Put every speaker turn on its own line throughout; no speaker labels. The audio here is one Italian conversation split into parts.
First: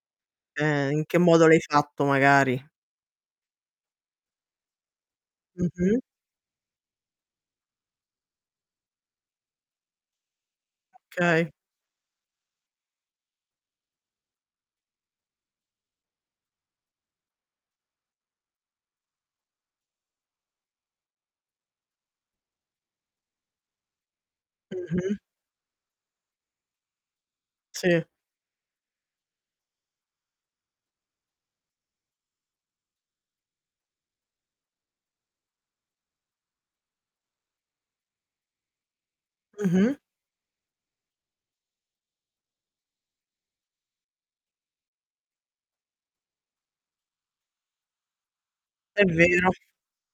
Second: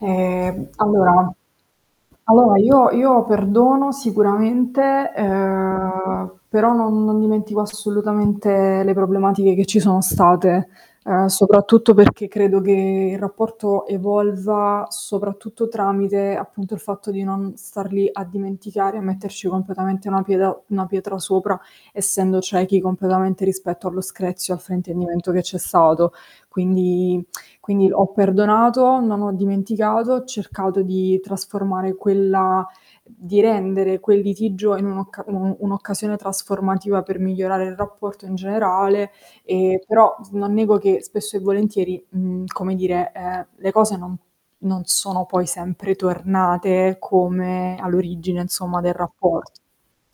Ehm,
Eh, in che
allora,
modo l'hai fatto,
allora
magari.
io io perdono sicuramente,
Mh-mh.
ehm, però non non dimentico assolutamente le problematiche che ci sono state, ehm,
Okay.
soprattutto perché credo che il rapporto evolva, soprattutto tramite appunto il fatto di non star lì a dimenticare, a metterci completamente una pieda una pietra sopra, essendo ciechi completamente rispetto allo screzio, al
Mh-mh.
fraintendimento che c'è stato. Quindi quindi
Sì.
ho perdonato, non ho dimenticato, ho cercato di trasformare quella di rendere quel litigio in un'occa un un un'occasione trasformativa per migliorare il rapporto in generale, e
Mh-mh.
però non nego che spesso e volentieri, mhmm, come dire, ehm, le cose non non sono poi sempre tornate come all'origine, insomma, del
È vero.
rapporto.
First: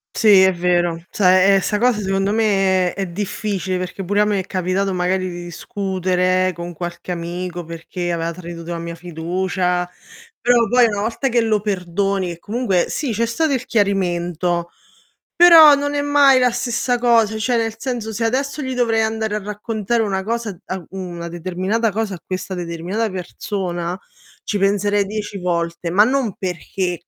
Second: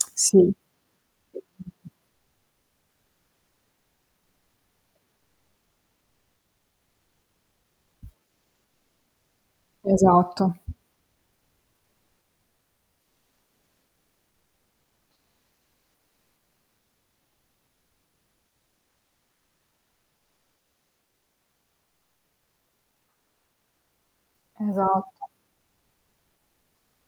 Sì, è
Sì.
vero. Cioè e sta cosa secondo me è è difficile, perché pure a me è capitato magari di discutere, con qualche amico, perché aveva tradito la mia fiducia,
Esatto.
però poi una volta che lo perdoni e comunque sì, c'è stato il chiarimento, però non è mai la stessa cosa, cioè nel senso se adesso gli dovrei andare a raccontare una cosa a uhm, una determinata cosa a questa determinata persona, ci penserei
Esatto.
10 volte, ma non perché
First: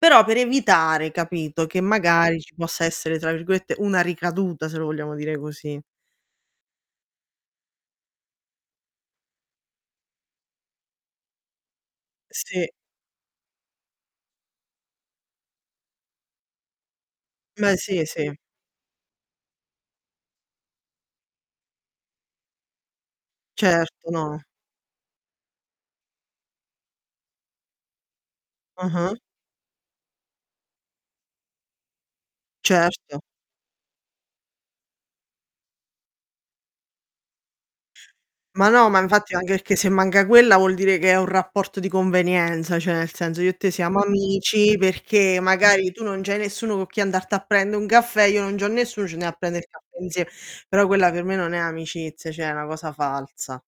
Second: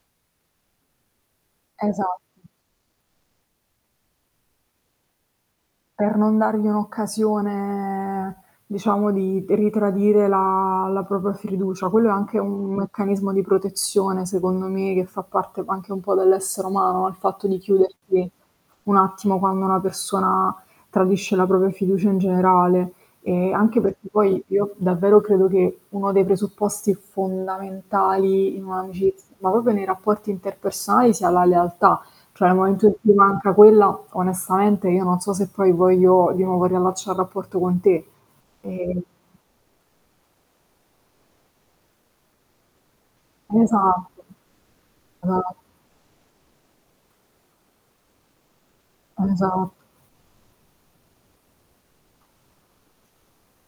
però per evitare, capito, che magari
Esatto.
ci possa essere, tra virgolette, "una ricaduta", se lo vogliamo dire così.
Per non dargli un'occasione, diciamo, di ritradire la la propria fiducia. Quello è anche
Sì.
un meccanismo di protezione secondo me, che fa parte anche un po' dell'essere umano, il fatto di
Beh sì,
chiuderci
sì.
un attimo quando una persona tradisce la propria fiducia in generale. E, anche perché
Certo, no.
poi io davvero credo che uno dei presupposti fondamentali in
Ah-ah.
un'amicizia, ma proprio nei rapporti interpersonali sia la lealtà, cioè nel momento in cui
Certo.
manca quella, onestamente io non so se poi voglio di nuovo riallaccià il rapporto con te.
Ma no, ma
Eh
infatti anche perché se manca quella vuol dire che è un rapporto di convenienza, cioè nel senso io e te siamo
Esatto.
amici perché
Esa
magari tu non c'hai nessuno co' chi andarti a prendè un caffè, io non c'ho nessuno, ci andiamo a prendere il
Esat
caffè insiem però quella per me non è amicizia, cioè è una cosa falsa.